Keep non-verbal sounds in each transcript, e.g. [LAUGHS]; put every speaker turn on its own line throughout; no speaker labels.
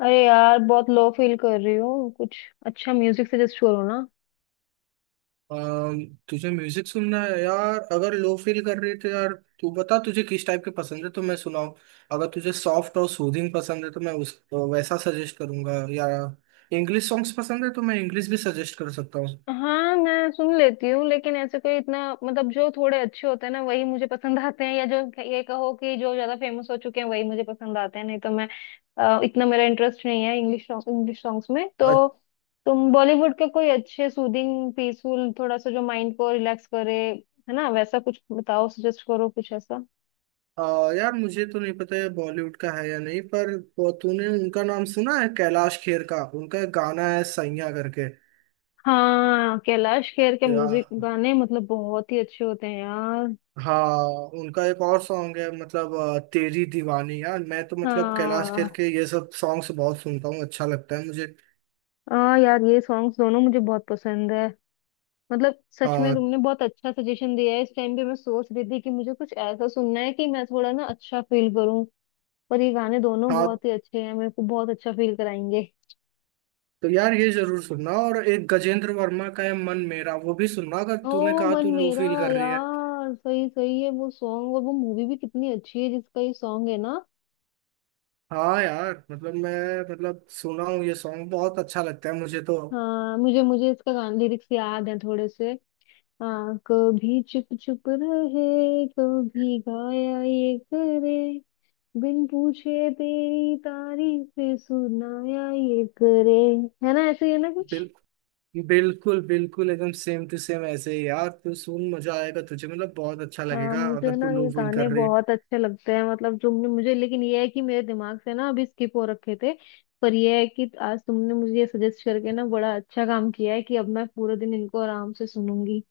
अरे यार, बहुत लो फील कर रही हूँ। कुछ अच्छा म्यूजिक सजेस्ट करो ना।
अम, तुझे म्यूजिक सुनना है यार, अगर लो फील कर रही है तो। यार तू बता तुझे किस टाइप के पसंद है तो मैं सुनाऊं। अगर तुझे सॉफ्ट और सूदिंग पसंद है तो मैं उस वैसा सजेस्ट करूंगा, या इंग्लिश सॉन्ग्स पसंद है तो मैं इंग्लिश भी सजेस्ट कर सकता हूँ।
हाँ, मैं सुन लेती हूँ, लेकिन ऐसे कोई इतना मतलब जो थोड़े अच्छे होते हैं ना, वही मुझे पसंद आते हैं, या जो ये कहो कि जो ज्यादा फेमस हो चुके हैं वही मुझे पसंद आते हैं। नहीं तो मैं इतना मेरा इंटरेस्ट नहीं है इंग्लिश इंग्लिश सॉन्ग्स में।
अ-
तो तुम बॉलीवुड के कोई अच्छे सूदिंग पीसफुल थोड़ा सा जो माइंड को रिलैक्स करे, है ना, वैसा कुछ बताओ, सजेस्ट करो कुछ ऐसा।
यार मुझे तो नहीं पता है बॉलीवुड का है या नहीं, पर तूने उनका नाम सुना है कैलाश खेर का? उनका एक गाना है सैया करके।
हाँ, कैलाश खेर के
या
म्यूजिक गाने मतलब बहुत ही अच्छे होते हैं यार।
हाँ, उनका एक और सॉन्ग है, मतलब तेरी दीवानी। यार मैं तो मतलब कैलाश
हाँ।
खेर के ये सब सॉन्ग्स बहुत सुनता हूँ, अच्छा लगता है मुझे।
हाँ यार, ये सॉन्ग्स दोनों मुझे बहुत पसंद है। मतलब सच में
हाँ,
तुमने बहुत अच्छा सजेशन दिया है। इस टाइम पे मैं सोच रही थी कि मुझे कुछ ऐसा सुनना है कि मैं थोड़ा ना अच्छा फील करूं। पर ये गाने दोनों
हाँ।
बहुत ही अच्छे हैं, मेरे को बहुत अच्छा फील कराएंगे।
तो यार ये जरूर सुनना, और एक गजेंद्र वर्मा का है मन मेरा, वो भी सुनना, अगर
ओ,
तूने कहा
मन
तू लो
मेरा।
फील कर रही है।
यार, सही सही है वो सॉन्ग, और वो मूवी भी कितनी अच्छी है जिसका ये सॉन्ग है ना।
हाँ यार, मतलब मैं मतलब सुना हूँ, ये सॉन्ग बहुत अच्छा लगता है मुझे तो।
हाँ, मुझे मुझे इसका गान लिरिक्स याद है थोड़े से। हाँ, कभी चुप चुप रहे कभी गाया ये करे, बिन पूछे तेरी तारीफें सुनाया ये करे। है ना, ऐसे ही है ना कुछ।
बिल, बिल्कुल बिल्कुल, एकदम सेम टू सेम, ऐसे ही। यार तू सुन, मजा आएगा तुझे, मतलब बहुत अच्छा
हाँ,
लगेगा
मुझे
अगर तू
ना ये
लो फील
गाने
कर रही है।
बहुत अच्छे लगते हैं, मतलब तुमने मुझे, लेकिन ये है कि मेरे दिमाग से ना अभी स्किप हो रखे थे। पर ये है कि आज तुमने मुझे ये सजेस्ट करके ना बड़ा अच्छा काम किया है कि अब मैं पूरे दिन इनको आराम से सुनूंगी।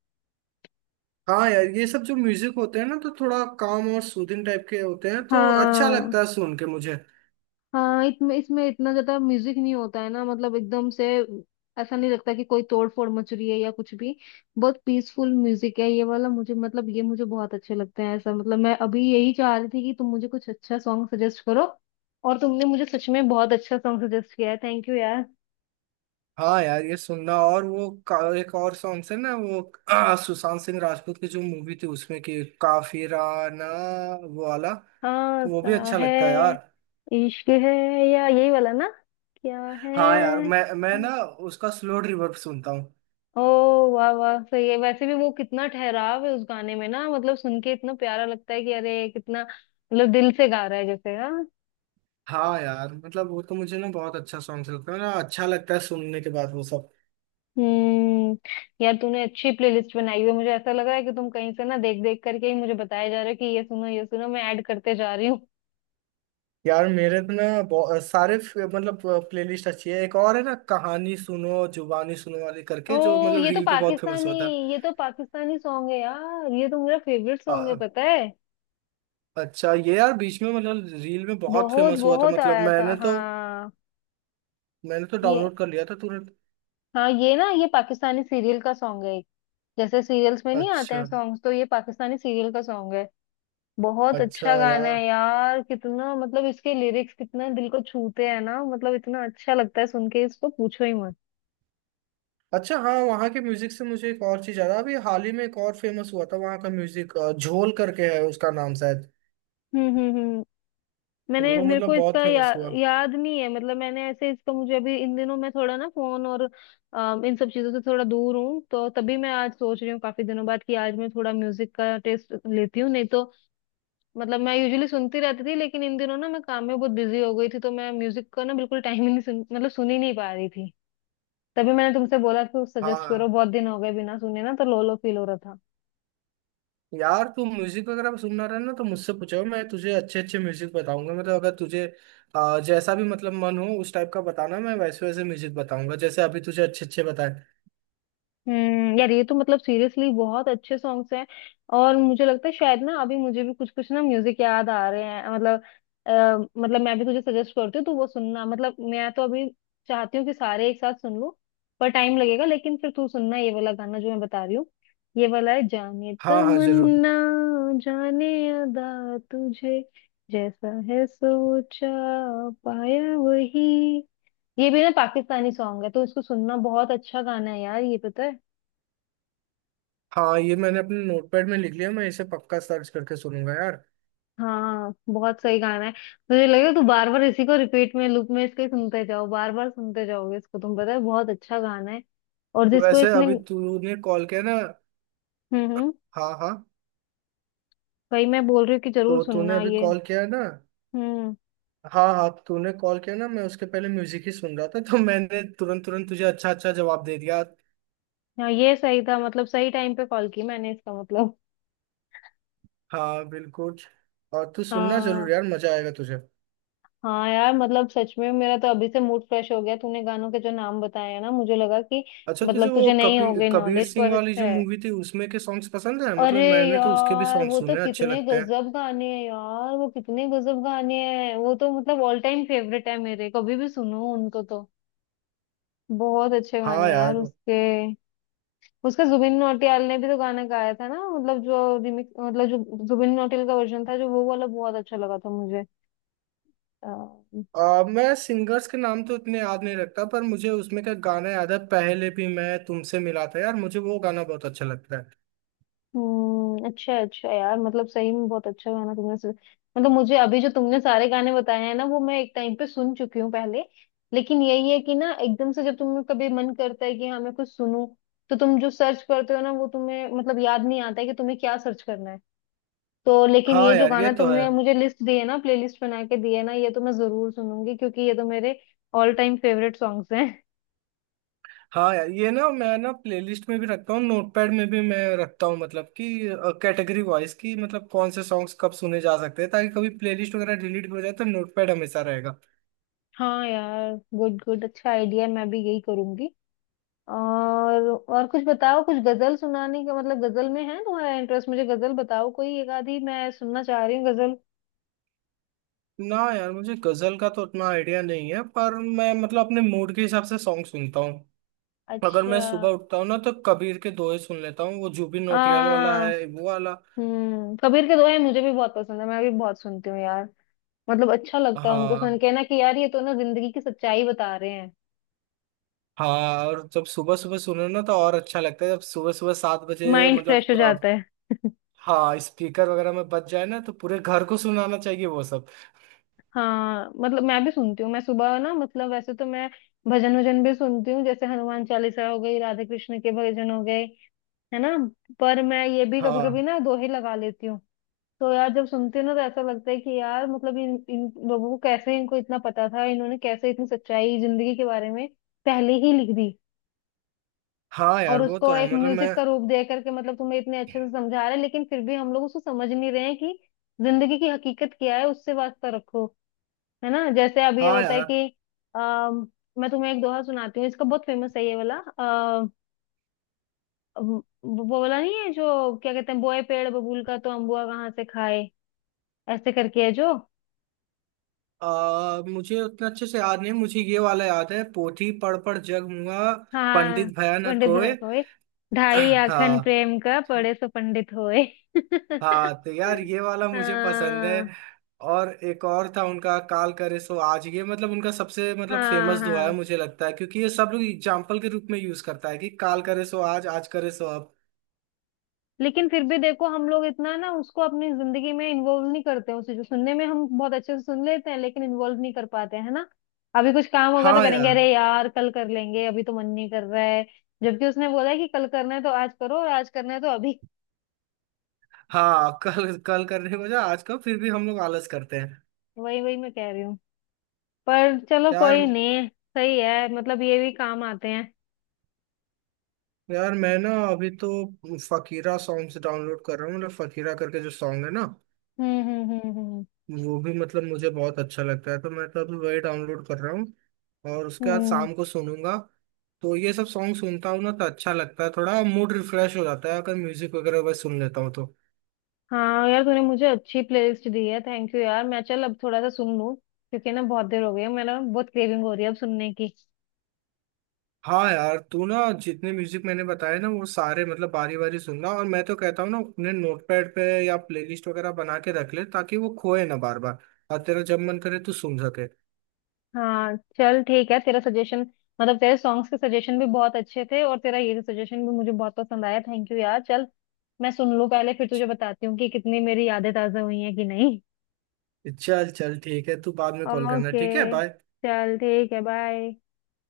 हाँ यार, ये सब जो म्यूजिक होते हैं ना, तो थोड़ा काम और सूदिंग टाइप के होते हैं, तो अच्छा
हाँ।
लगता है सुन के मुझे।
हाँ, इसमें इसमें इतना ज्यादा म्यूजिक नहीं होता है ना, मतलब एकदम से ऐसा नहीं लगता कि कोई तोड़ फोड़ मच रही है या कुछ भी। बहुत पीसफुल म्यूजिक है ये वाला मुझे, मतलब ये मुझे बहुत अच्छे लगते हैं ऐसा। मतलब मैं अभी यही चाह रही थी कि तुम मुझे कुछ अच्छा सॉन्ग सजेस्ट करो, और तुमने मुझे सच में बहुत अच्छा सॉन्ग सजेस्ट किया है। थैंक यू यार।
हाँ यार, ये सुनना, और वो एक और सॉन्ग है ना वो [CLEARS THROAT] सुशांत सिंह राजपूत की जो मूवी थी उसमें कि काफिराना, वो वाला
हाँ
तो, वो
सा
भी अच्छा
है।
लगता है यार।
इश्क है। या यही वाला ना। क्या
हाँ यार,
है।
मैं ना उसका स्लो रिवर्ब सुनता हूँ।
ओ, वाह वाह, सही है। वैसे भी वो कितना ठहराव है उस गाने में ना, मतलब सुन के इतना प्यारा लगता है कि अरे कितना मतलब दिल से गा रहा है जैसे। हाँ।
हाँ यार मतलब वो तो मुझे ना बहुत अच्छा सॉन्ग लगता है ना, अच्छा लगता है सुनने के बाद वो सब।
हम्म, यार तूने अच्छी प्लेलिस्ट बनाई हुई है। मुझे ऐसा लग रहा है कि तुम कहीं से ना देख देख करके ही मुझे बताया जा रहा है कि ये सुनो ये सुनो, मैं ऐड करते जा रही हूँ।
यार मेरे तो ना सारे मतलब प्लेलिस्ट अच्छी है, एक और है ना कहानी सुनो जुबानी सुनो वाली करके, जो
ओ,
मतलब
ये तो
रील पे बहुत फेमस
पाकिस्तानी,
हुआ था।
ये तो पाकिस्तानी सॉन्ग है यार, ये तो मेरा फेवरेट सॉन्ग है
अ-
पता है।
अच्छा, ये यार बीच में, मतलब रील में बहुत
बहुत
फेमस हुआ था,
बहुत
मतलब
आया था,
मैंने तो
हाँ,
मैंने तो
ये।
डाउनलोड कर लिया था तुरंत।
हाँ, ये ना, ये पाकिस्तानी सीरियल का सॉन्ग है। जैसे सीरियल्स में नहीं आते हैं
अच्छा,
सॉन्ग्स, तो ये पाकिस्तानी सीरियल का सॉन्ग है। बहुत
अच्छा
अच्छा गाना
यार।
है यार, कितना मतलब इसके लिरिक्स कितना दिल को छूते हैं ना, मतलब इतना अच्छा लगता है सुन के इसको, पूछो ही मत।
अच्छा, हाँ, वहाँ के म्यूजिक से मुझे एक और चीज याद आ, अभी हाल ही में एक और फेमस हुआ था वहाँ का, म्यूजिक झोल करके है उसका नाम शायद,
हम्म, मैंने
वो
मेरे को
मतलब बहुत
इसका
फेमस हुआ।
याद नहीं है। मतलब मैंने ऐसे इसका, मुझे अभी इन दिनों मैं थोड़ा ना फोन और इन सब चीजों से थोड़ा दूर हूँ, तो तभी मैं आज सोच रही हूँ काफी दिनों बाद कि आज मैं थोड़ा म्यूजिक का टेस्ट लेती हूँ। नहीं तो मतलब मैं यूजुअली सुनती रहती थी, लेकिन इन दिनों ना मैं काम में बहुत बिजी हो गई थी, तो मैं म्यूजिक का ना बिल्कुल टाइम ही नहीं, सुन मतलब सुन ही नहीं पा रही थी। तभी मैंने तुमसे बोला कि सजेस्ट करो,
हाँ
बहुत दिन हो गए बिना सुने ना, तो लो लो फील हो रहा था।
यार, तू म्यूजिक वगैरह सुनना रहे ना तो मुझसे पूछो, मैं तुझे अच्छे अच्छे म्यूजिक बताऊंगा, मतलब अगर तुझे जैसा भी, मतलब मन हो उस टाइप का बताना, मैं वैसे वैसे म्यूजिक बताऊंगा जैसे अभी तुझे अच्छे अच्छे बताए।
हम्म, यार ये तो मतलब सीरियसली बहुत अच्छे सॉन्ग्स हैं, और मुझे लगता है शायद ना अभी मुझे भी कुछ कुछ ना म्यूजिक याद आ रहे हैं। अ, मतलब मैं भी तुझे सजेस्ट करती हूँ, तो वो सुनना। मतलब मैं तो अभी चाहती हूँ कि सारे एक साथ सुन लूँ, पर टाइम लगेगा। लेकिन फिर तू सुनना ये वाला गाना जो मैं बता रही हूँ। ये वाला है, जाने
हाँ हाँ जरूर।
तमन्ना जाने अदा, तुझे जैसा है सोचा पाया वही। ये भी ना पाकिस्तानी सॉन्ग है, तो इसको सुनना, बहुत अच्छा गाना है यार ये, पता है।
हाँ ये मैंने अपने नोटपैड में लिख लिया, मैं इसे पक्का सर्च करके सुनूंगा यार।
हाँ, बहुत सही गाना है। मुझे लगे तू बार बार इसी को रिपीट में, लूप में इसके सुनते जाओ, बार बार सुनते जाओगे इसको तुम, पता है, बहुत अच्छा गाना है। और
तो
जिसको
वैसे
इसने,
अभी तूने कॉल किया ना?
हम्म,
हाँ हाँ।
वही मैं बोल रही हूँ कि जरूर
तो तूने
सुनना
अभी
ये।
कॉल किया है ना?
हम्म।
हाँ हाँ, तूने कॉल किया ना, मैं उसके पहले म्यूजिक ही सुन रहा था, तो मैंने तुरंत तुरंत तुझे अच्छा अच्छा जवाब दे दिया।
हाँ, ये सही था, मतलब सही टाइम पे कॉल की मैंने इसका मतलब।
हाँ बिल्कुल। और तू सुनना
हाँ,
जरूर यार, मजा आएगा तुझे।
हाँ यार, मतलब सच में मेरा तो अभी से मूड फ्रेश हो गया तूने गानों के जो नाम बताए हैं ना, मुझे लगा कि
अच्छा, तुझे
मतलब
वो
तुझे नहीं हो
कबीर
गई
कबीर
नॉलेज,
सिंह
पर
वाली
अच्छा
जो
है।
मूवी थी उसमें के सॉन्ग्स पसंद है?
अरे
मतलब मैंने तो उसके भी
यार,
सॉन्ग
वो तो
सुने हैं, अच्छे
कितने
लगते हैं।
गजब गाने हैं यार, वो कितने गजब गाने हैं। वो तो मतलब ऑल टाइम फेवरेट है मेरे, कभी भी सुनो उनको तो। बहुत अच्छे गाने
हाँ
हैं यार
यार।
उसके। उसका जुबिन नौटियाल ने भी तो गाना गाया था ना, मतलब जो रिमिक, मतलब जो जुबिन नौटियाल का वर्जन था जो, वो वाला बहुत अच्छा लगा था मुझे।
मैं सिंगर्स के नाम तो इतने याद नहीं रखता, पर मुझे उसमें का गाना याद है, पहले भी मैं तुमसे मिला था यार, मुझे वो गाना बहुत अच्छा लगता है।
हम्म, अच्छा अच्छा यार, मतलब सही में बहुत अच्छा गाना तुमने सुन, मतलब मुझे अभी जो तुमने सारे गाने बताए हैं ना, वो मैं एक टाइम पे सुन चुकी हूँ पहले। लेकिन यही है कि ना एकदम से जब तुम्हें कभी मन करता है कि हाँ मैं कुछ सुनूं, तो तुम जो सर्च करते हो ना, वो तुम्हें मतलब याद नहीं आता है कि तुम्हें क्या सर्च करना है। तो लेकिन
हाँ
ये जो
यार ये
गाना
तो है।
तुमने मुझे लिस्ट दी है ना, प्लेलिस्ट बना के दी है ना, ये तो मैं जरूर सुनूंगी, क्योंकि ये तो मेरे ऑल टाइम फेवरेट सॉन्ग्स हैं। [LAUGHS]
हाँ यार, ये ना मैं ना प्लेलिस्ट में भी रखता हूँ, नोटपैड में भी मैं रखता हूँ, मतलब कि कैटेगरी वाइज की, मतलब कौन से सॉन्ग्स कब सुने जा सकते हैं, ताकि कभी प्लेलिस्ट वगैरह डिलीट हो जाए तो नोटपैड हमेशा रहेगा।
हाँ यार, गुड गुड, अच्छा आइडिया, मैं भी यही करूंगी। और कुछ बताओ, कुछ गजल सुनाने का, मतलब गजल में है तुम्हारा इंटरेस्ट, मुझे गजल बताओ कोई एक आधी, मैं सुनना चाह रही हूँ गजल।
ना यार, मुझे गजल का तो उतना आइडिया नहीं है, पर मैं मतलब अपने मूड के हिसाब से सॉन्ग सुनता हूँ। अगर
अच्छा।
मैं सुबह उठता हूँ ना, तो कबीर के दोहे सुन लेता हूँ, वो जुबिन नौटियाल वाला
हाँ।
है वो वाला।
हम्म, कबीर के दोहे मुझे भी बहुत पसंद है, मैं भी बहुत सुनती हूँ यार। मतलब अच्छा लगता है उनको सुन
हाँ
के ना कि यार ये तो ना जिंदगी की सच्चाई बता रहे हैं।
हाँ, और जब सुबह सुबह सुनो ना तो और अच्छा लगता है, जब सुबह सुबह 7 बजे
माइंड फ्रेश
मतलब।
हो जाता है। [LAUGHS]
हाँ, स्पीकर वगैरह में बच जाए ना तो पूरे घर को सुनाना चाहिए वो सब।
हाँ, मतलब मैं भी सुनती हूँ, मैं सुबह ना मतलब वैसे तो मैं भजन वजन भी सुनती हूँ। जैसे हनुमान चालीसा हो गई, राधे कृष्ण के भजन हो गए, है ना। पर मैं ये भी कभी कभी
हाँ
ना दोहे लगा लेती हूँ। तो यार जब सुनती हूँ ना, तो ऐसा लगता है कि यार मतलब इन इन लोगों को कैसे इनको इतना पता था, इन्होंने कैसे इतनी सच्चाई जिंदगी के बारे में पहले ही लिख दी।
हाँ यार,
और
वो
उसको
तो है,
एक
मतलब मैं।
म्यूजिक का रूप दे करके मतलब तुम्हें इतने अच्छे से समझा रहे हैं, लेकिन फिर भी हम लोग उसको समझ नहीं रहे हैं कि जिंदगी की हकीकत क्या है, उससे वास्ता रखो। है ना, जैसे अब ये
हाँ
होता है
यार,
कि अम, मैं तुम्हें एक दोहा सुनाती हूँ, इसका बहुत फेमस है ये वाला। वो वो बोला नहीं है जो क्या कहते हैं, बोए पेड़ बबूल का तो अम्बुआ कहाँ से खाए। ऐसे करके है जो।
मुझे उतना अच्छे से याद नहीं, मुझे ये वाला याद है— पोथी पढ़ पढ़ जग मुआ,
हाँ,
पंडित भया न
पंडित
कोय।
बनाए होए,
[CLEARS THROAT]
ढाई आखन
हाँ
प्रेम का पढ़े सो पंडित होए। [LAUGHS]
हाँ, तो यार ये वाला मुझे पसंद है।
हाँ
और एक और था उनका— काल करे सो आज, ये मतलब उनका सबसे मतलब
हाँ
फेमस दुआ है
हाँ,
मुझे लगता है, क्योंकि ये सब लोग एग्जाम्पल के रूप में यूज करता है कि काल करे सो आज, आज करे सो अब।
लेकिन फिर भी देखो हम लोग इतना ना उसको अपनी जिंदगी में इन्वॉल्व नहीं करते हैं उसे। जो सुनने में हम बहुत अच्छे से सुन लेते हैं, लेकिन इन्वॉल्व नहीं कर पाते हैं, है ना। अभी कुछ काम होगा तो
हाँ
करेंगे,
यार।
अरे यार कल कर लेंगे, अभी तो मन नहीं कर रहा है। जबकि उसने बोला है कि कल करना है तो आज करो, और आज करना है तो अभी।
हाँ, कल कल करने को जा आजकल फिर भी हम लोग आलस करते हैं।
वही वही मैं कह रही हूँ। पर चलो,
यार।
कोई नहीं। सही है, मतलब ये भी काम आते हैं।
यार मैं ना अभी तो फकीरा सॉन्ग्स डाउनलोड कर रहा हूँ, मतलब फकीरा करके जो सॉन्ग है ना
हम्म हम्म हम्म हम्म
वो भी मतलब मुझे बहुत अच्छा लगता है, तो मैं तो अभी वही डाउनलोड कर रहा हूँ और उसके बाद
हम्म।
शाम को सुनूंगा। तो ये सब सॉन्ग सुनता हूँ ना तो अच्छा लगता है, थोड़ा मूड रिफ्रेश हो जाता है अगर म्यूजिक वगैरह बस सुन लेता हूँ तो।
हाँ यार, तूने मुझे अच्छी प्लेलिस्ट दी है, थैंक यू यार। मैं चल अब थोड़ा सा सुन लूँ, क्योंकि ना बहुत देर हो गई है, मेरा बहुत क्रेविंग हो रही है अब सुनने की।
हाँ यार तू ना, जितने म्यूजिक मैंने बताए ना वो सारे मतलब बारी बारी सुनना, और मैं तो कहता हूँ ना अपने नोटपैड पे या प्लेलिस्ट वगैरह बना के रख ले, ताकि वो खोए ना बार बार। और तेरा जब मन करे तू सुन सके।
हाँ चल, ठीक है, तेरा सजेशन मतलब तेरे सॉन्ग्स के सजेशन भी बहुत अच्छे थे, और तेरा ये सजेशन भी मुझे बहुत पसंद आया। थैंक यू यार। चल मैं सुन लूँ पहले, फिर तुझे बताती हूँ कि कितनी मेरी यादें ताज़ा हुई हैं कि नहीं।
चल चल ठीक है, तू बाद में कॉल करना,
ओके,
ठीक है बाय।
चल ठीक है, बाय।